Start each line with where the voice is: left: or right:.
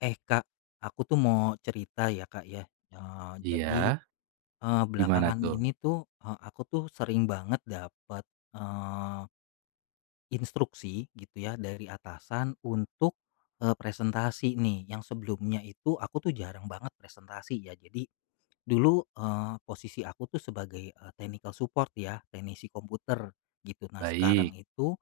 left: Eh Kak, aku tuh mau cerita ya Kak ya. Eee, jadi,
right: Iya,
left: eee,
right: gimana
left: belakangan
right: tuh?
left: ini tuh, aku tuh sering banget dapat instruksi gitu ya dari atasan untuk, presentasi nih. Yang sebelumnya itu aku tuh jarang banget presentasi ya. Jadi dulu, posisi aku tuh sebagai, technical support ya, teknisi komputer gitu. Nah sekarang
right: Baik.
left: itu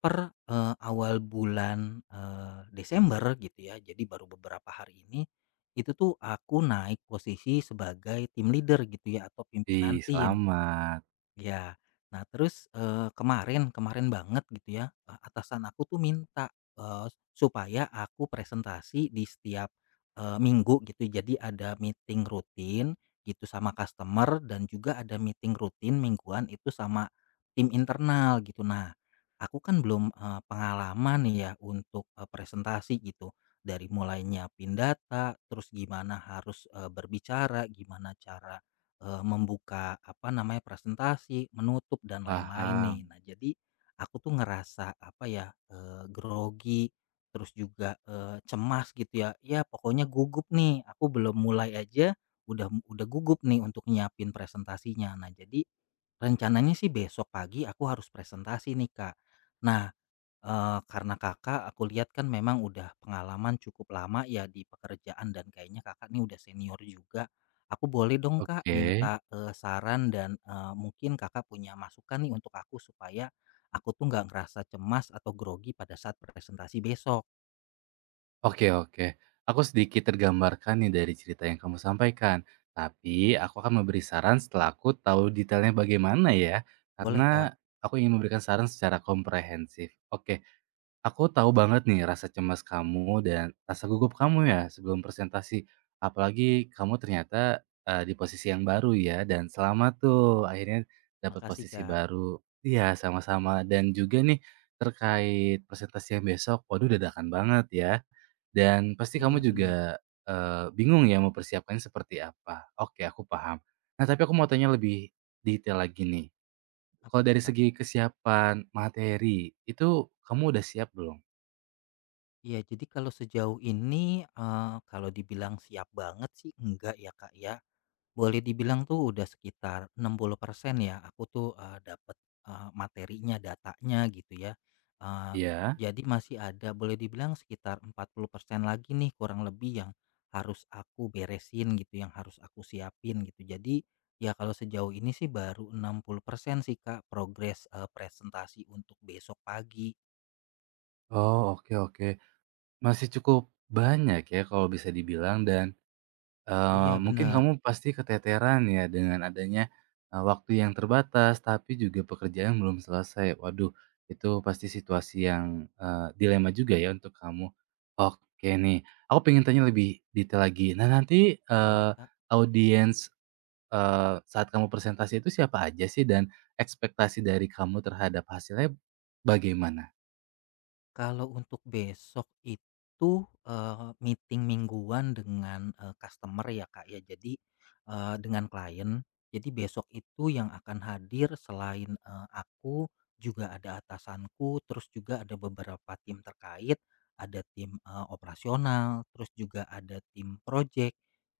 left: per awal bulan, Desember gitu ya, jadi baru beberapa hari ini, itu tuh aku naik posisi sebagai tim leader gitu ya atau pimpinan
right: Ih,
left: tim.
right: selamat,
left: Ya. Nah terus, kemarin kemarin banget gitu ya, atasan aku tuh minta, supaya aku presentasi di setiap, minggu gitu. Jadi ada meeting rutin gitu sama customer dan juga ada meeting rutin mingguan itu sama tim internal gitu. Nah, aku kan belum, pengalaman ya untuk, presentasi gitu. Dari mulai nyiapin data, terus gimana harus, berbicara, gimana cara membuka, apa namanya, presentasi, menutup, dan lain-lain nih.
right: paham.
left: Nah, jadi aku tuh ngerasa, apa ya, grogi, terus juga, cemas gitu ya. Ya pokoknya gugup nih, aku belum mulai aja udah gugup nih untuk nyiapin presentasinya. Nah, jadi rencananya sih besok pagi aku harus presentasi nih, Kak. Nah, karena Kakak aku lihat kan memang udah pengalaman cukup lama ya di pekerjaan dan kayaknya Kakak nih udah senior juga. Aku boleh dong Kak
right: Oke.
left: minta, saran dan, mungkin Kakak punya masukan nih untuk aku supaya aku tuh nggak ngerasa cemas atau grogi pada saat presentasi besok.
right: Oke oke. Aku sedikit tergambarkan nih dari cerita yang kamu sampaikan, tapi aku akan memberi saran setelah aku tahu detailnya bagaimana ya,
left: Boleh Kak?
right: karena aku ingin memberikan saran secara komprehensif. Oke, aku tahu banget nih rasa cemas kamu dan rasa gugup kamu ya sebelum presentasi. Apalagi kamu ternyata, di posisi yang baru ya dan selamat tuh akhirnya dapat
left: Makasih
right: posisi
left: Kak.
right: baru. Iya sama-sama dan juga nih terkait presentasi yang besok, waduh dadakan banget ya dan pasti kamu
left: Iya benar.
right: juga, bingung ya mau persiapkannya seperti apa. Oke aku paham. Nah tapi aku mau tanya lebih detail lagi nih.
left: Apa
right: Kalau
left: tuh
right: dari
left: Kak?
right: segi kesiapan materi, itu kamu udah siap belum?
left: Iya jadi kalau sejauh ini, kalau dibilang siap banget sih enggak ya Kak ya. Boleh dibilang tuh udah sekitar 60% ya aku tuh, dapet, materinya, datanya gitu ya. Eee,
right: Iya.
left: jadi masih ada boleh dibilang sekitar 40% lagi nih kurang lebih yang harus aku beresin gitu, yang harus aku siapin gitu. Jadi ya kalau sejauh ini sih baru 60% sih Kak progres, presentasi untuk besok pagi.
right: Oh, oke oke. Masih cukup banyak ya kalau bisa dibilang dan,
left: Iya
right: mungkin
left: benar,
right: kamu pasti keteteran ya dengan adanya, waktu yang terbatas, tapi juga pekerjaan belum selesai. Waduh, itu pasti situasi yang, dilema juga ya untuk kamu. Oke nih, aku pengen tanya lebih detail lagi. Nah nanti,
left: boleh Kak.
right: audiens, saat kamu presentasi itu siapa aja sih dan ekspektasi dari kamu terhadap hasilnya bagaimana?
left: Kalau untuk besok itu, meeting mingguan dengan, customer ya, Kak, ya. Jadi, dengan klien. Jadi besok itu yang akan hadir selain, aku juga ada atasanku, terus juga ada beberapa tim terkait, ada tim, operasional, terus juga ada tim project,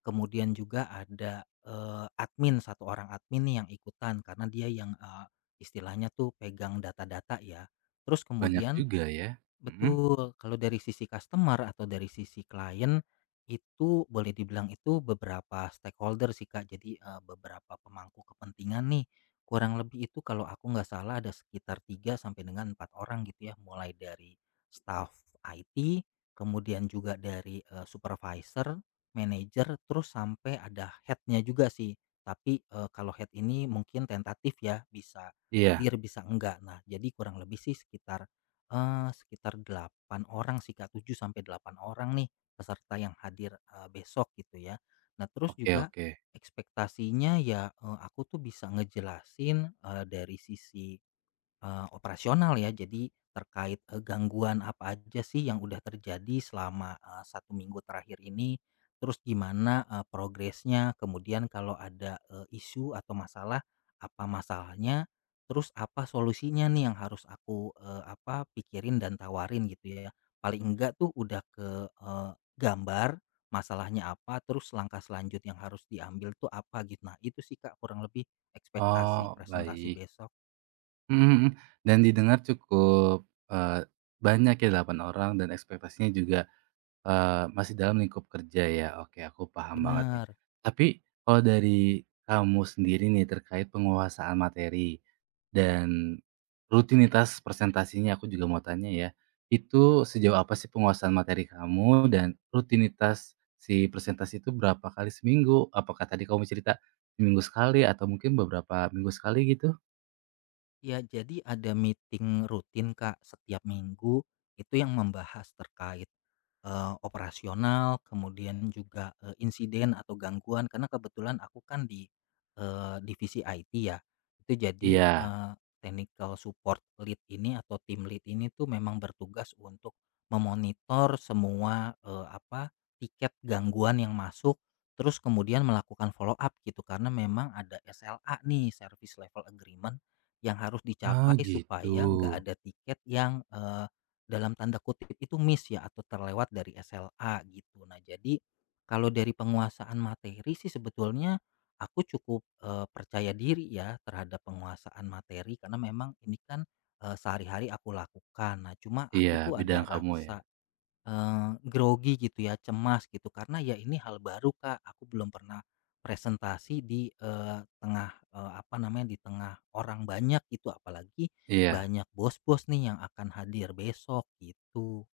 left: kemudian juga ada, admin, satu orang admin nih yang ikutan karena dia yang, istilahnya tuh pegang data-data ya. Terus
right: Banyak
left: kemudian
right: juga ya? Mhm?
left: betul, kalau dari sisi customer atau dari sisi klien itu boleh dibilang itu beberapa stakeholder sih Kak. Jadi eh, beberapa pemangku kepentingan nih. Kurang lebih itu kalau aku nggak salah ada sekitar 3 sampai dengan 4 orang gitu ya, mulai dari staff IT, kemudian juga dari eh, supervisor, manager, terus sampai ada headnya juga sih. Tapi eh, kalau head ini mungkin tentatif ya, bisa
right: Iya.
left: hadir bisa enggak. Nah, jadi kurang lebih sih sekitar sekitar 8 orang sih, Kak, 7 sampai 8 orang nih peserta yang hadir, besok gitu ya. Nah, terus
right: Oke
left: juga
right: oke.
left: ekspektasinya ya, aku tuh bisa ngejelasin, dari sisi operasional ya, jadi terkait, gangguan apa aja sih yang udah terjadi selama, 1 minggu terakhir ini, terus gimana, progresnya, kemudian kalau ada, isu atau masalah, apa masalahnya, terus apa solusinya nih yang harus aku, pikirin dan tawarin gitu ya. Paling enggak tuh udah ke, gambar masalahnya apa, terus langkah selanjut yang harus diambil tuh apa gitu. Nah itu sih Kak kurang lebih ekspektasi
right: Oh,
left: presentasi
right: baik.
left: besok.
right: Mhm mhm. Dan didengar cukup, eee, banyak ya 8 orang dan ekspektasinya juga masih dalam lingkup kerja ya, oke aku paham banget nih.
left: Bener.
right: Tapi kalau dari kamu sendiri nih terkait penguasaan materi dan rutinitas presentasinya aku juga mau tanya ya, itu sejauh apa sih penguasaan materi kamu dan rutinitas si presentasi itu berapa kali seminggu? Apakah tadi kamu cerita seminggu sekali atau mungkin beberapa minggu sekali gitu?
left: Ya, jadi ada meeting rutin, Kak, setiap minggu itu yang membahas terkait, operasional, kemudian juga, insiden atau gangguan karena kebetulan aku kan di, divisi IT ya. Itu jadi,
right: Iya.
left: technical support lead ini atau tim lead ini tuh memang bertugas untuk memonitor semua, tiket gangguan yang masuk, terus kemudian melakukan follow up gitu karena memang ada SLA nih, Service Level Agreement yang harus
right: Ah
left: dicapai
right: gitu.
left: supaya nggak ada tiket yang eh, dalam tanda kutip itu miss ya atau terlewat dari SLA gitu. Nah, jadi kalau dari penguasaan materi sih sebetulnya aku cukup eh, percaya diri ya terhadap penguasaan materi karena memang ini kan eh, sehari-hari aku lakukan. Nah, cuma aku
right: Iya,
left: tuh ada
right: bidang kamu ya?
left: rasa grogi gitu ya, cemas gitu, karena ya ini hal baru, Kak, aku belum pernah presentasi di, tengah, apa namanya, di tengah orang banyak gitu, apalagi
right: Iya.
left: banyak bos-bos nih yang akan hadir besok gitu.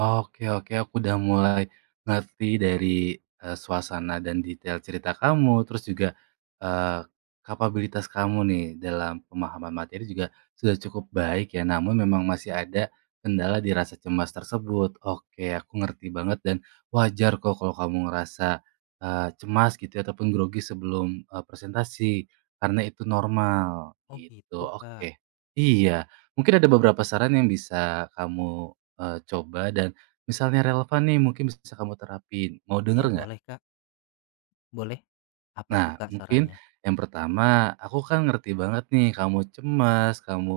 right: Oke oke, aku udah mulai ngerti dari, suasana dan detail cerita kamu, terus juga, eee, kapabilitas kamu nih dalam pemahaman materi juga sudah cukup baik ya, namun memang masih ada kendala di rasa cemas tersebut. Oke, aku ngerti banget dan wajar kok kalau kamu ngerasa, cemas gitu ya ataupun grogi sebelum, presentasi, karena itu normal,
left: Oh gitu,
right: gitu.
left: Kak.
right: Oke. Iya, mungkin ada beberapa saran yang bisa kamu, coba dan misalnya relevan nih mungkin bisa kamu terapin, mau
left: Ya
right: denger nggak?
left: boleh, Kak, boleh. Apa tuh,
right: Nah
left: Kak,
right: mungkin
left: sarannya?
right: yang pertama aku kan ngerti banget nih kamu cemas, kamu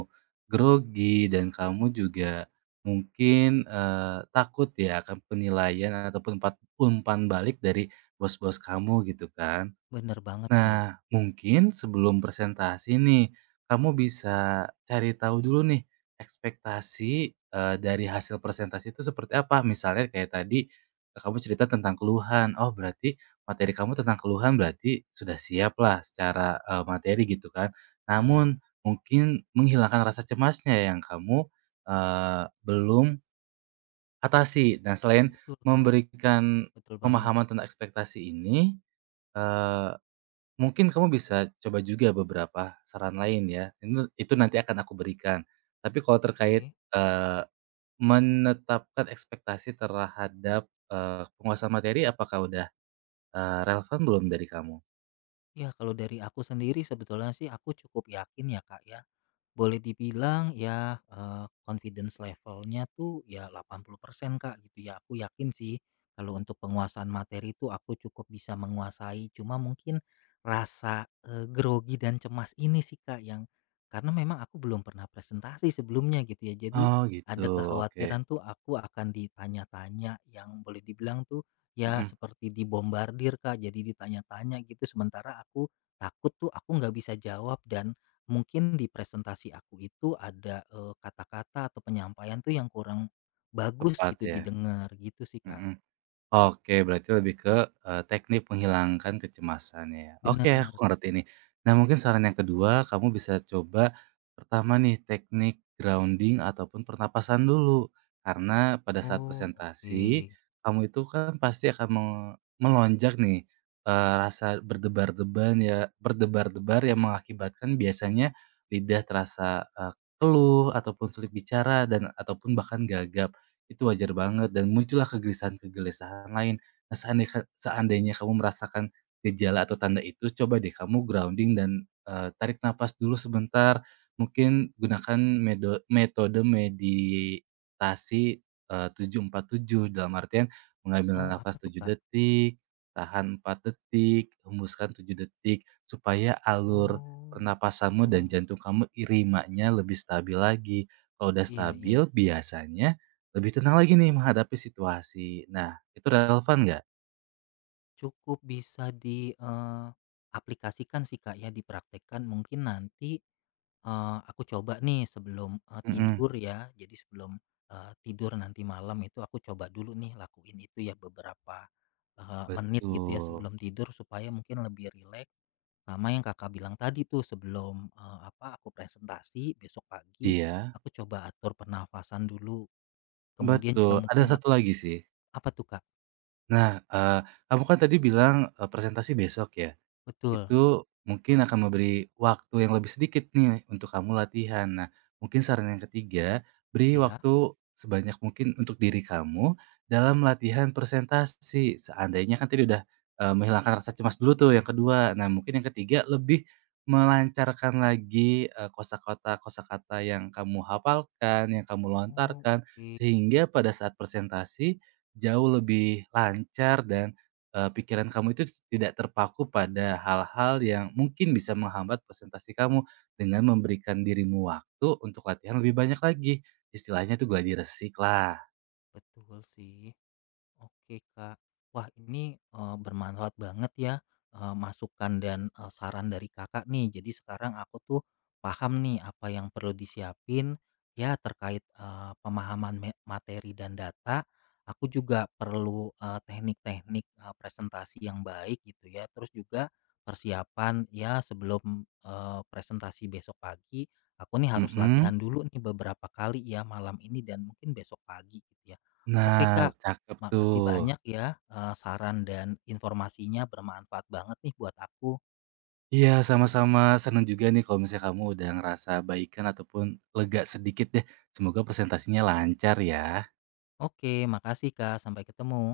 right: grogi, dan kamu juga mungkin, takut ya akan penilaian ataupun umpan balik dari bos-bos kamu gitu kan.
left: Bener banget, Kak.
right: Nah, mungkin sebelum presentasi nih, kamu bisa cari tahu dulu nih ekspektasi, dari hasil presentasi itu seperti apa. Misalnya kayak tadi, kamu cerita tentang keluhan, oh berarti materi kamu tentang keluhan berarti sudah siap lah secara, materi gitu kan.
left: Iya,
right: Namun mungkin menghilangkan rasa cemasnya yang kamu, belum atasi. Dan selain
left: betul, Kak,
right: memberikan
left: betul banget.
right: pemahaman tentang ekspektasi ini, mungkin kamu bisa coba juga beberapa saran lain ya, itu nanti akan aku berikan. Tapi kalau terkait,
left: Oke.
right: menetapkan ekspektasi terhadap, penguasaan materi apakah udah, relevan belum dari kamu?
left: Ya kalau dari aku sendiri sebetulnya sih aku cukup yakin ya, Kak, ya. Boleh dibilang ya, confidence levelnya tuh ya 80% Kak, gitu ya. Aku yakin sih kalau untuk penguasaan materi itu aku cukup bisa menguasai. Cuma mungkin rasa, grogi dan cemas ini sih Kak yang karena memang aku belum pernah presentasi sebelumnya gitu ya. Jadi
right: Oh gitu,
left: ada
right: oke,
left: kekhawatiran tuh aku akan ditanya-tanya yang boleh dibilang tuh ya
right: mhm,
left: seperti dibombardir Kak, jadi ditanya-tanya gitu. Sementara aku takut tuh aku nggak bisa jawab dan mungkin di presentasi aku itu ada, kata-kata atau penyampaian tuh yang kurang bagus
right: tepat
left: gitu
right: ya,
left: didengar gitu sih, Kak.
right: mhm. Oke, berarti lebih ke, teknik menghilangkan kecemasan ya. Oke,
left: Benar.
right: aku ngerti nih. Nah, mungkin saran yang kedua, kamu bisa coba pertama nih teknik grounding ataupun pernapasan dulu. Karena pada saat
left: Oh, oke.
right: presentasi, kamu itu kan pasti akan melonjak nih, rasa berdebar-deban ya berdebar-debar yang mengakibatkan biasanya lidah terasa, keluh ataupun sulit bicara dan ataupun bahkan gagap. Itu wajar banget dan muncullah kegelisahan-kegelisahan lain. Nah, seandainya kamu merasakan gejala atau tanda itu, coba deh kamu grounding dan, tarik nafas dulu sebentar. Mungkin gunakan metode meditasi, 7, 4, 7 dalam artian mengambil
left: Oh, apa
right: nafas
left: tuh,
right: 7
left: Kak?
right: detik, tahan 4 detik, hembuskan 7 detik, supaya alur
left: Oh,
right: pernapasanmu dan
left: gitu.
right: jantung kamu irimanya lebih stabil lagi. Kalau udah
left: Iya
right: stabil,
left: iya.
right: biasanya lebih tenang lagi nih menghadapi situasi. Nah, itu relevan nggak?
left: Cukup bisa di, aplikasikan sih, Kak, ya dipraktekkan mungkin nanti aku coba nih sebelum,
right: Mhm.
left: tidur ya. Jadi sebelum, tidur nanti malam itu aku coba dulu nih lakuin itu ya beberapa, menit gitu ya
right: Betul.
left: sebelum tidur supaya mungkin lebih rileks. Sama yang Kakak bilang tadi tuh sebelum, aku presentasi besok pagi,
right: Iya,
left: aku coba atur pernafasan dulu. Kemudian juga
right: betul. Ada
left: mungkin
right: satu
left: aku
right: lagi sih.
left: apa tuh, Kak?
right: Nah, kamu kan tadi bilang, presentasi besok ya?
left: Betul,
right: Itu mungkin akan memberi waktu yang lebih sedikit nih untuk kamu latihan. Nah, mungkin saran yang ketiga, beri
left: ya.
right: waktu sebanyak mungkin untuk diri kamu dalam latihan presentasi. Seandainya kan tadi udah, menghilangkan rasa cemas dulu tuh yang kedua. Nah, mungkin yang ketiga lebih melancarkan lagi, kosakata kosakata yang kamu hafalkan, yang kamu
left: Oh,
right: lontarkan,
left: oke.
right: sehingga pada saat presentasi jauh lebih lancar dan pikiran kamu itu tidak terpaku pada hal-hal yang mungkin bisa menghambat presentasi kamu, dengan memberikan dirimu waktu untuk latihan lebih banyak lagi. Istilahnya tuh gladi resik lah.
left: Betul sih. Oke Kak, wah ini eh, bermanfaat banget ya eh, masukan dan eh, saran dari kakak nih. Jadi sekarang aku tuh paham nih apa yang perlu disiapin ya terkait eh, pemahaman materi dan data. Aku juga perlu eh, teknik-teknik eh, presentasi yang baik gitu ya. Terus juga persiapan ya sebelum eh, presentasi besok pagi. Aku nih harus latihan
right: Mhm.
left: dulu nih beberapa kali ya malam ini dan mungkin besok pagi gitu ya. Oke
right: Nah,
left: Kak,
right: cakep
left: makasih
right: tuh.
left: banyak ya, saran dan informasinya bermanfaat banget nih buat aku.
right: Iya, sama-sama. Seneng juga nih kalau misalnya kamu udah ngerasa baikan ataupun lega sedikit deh. Semoga presentasinya lancar ya.
left: Oke, makasih Kak, sampai ketemu.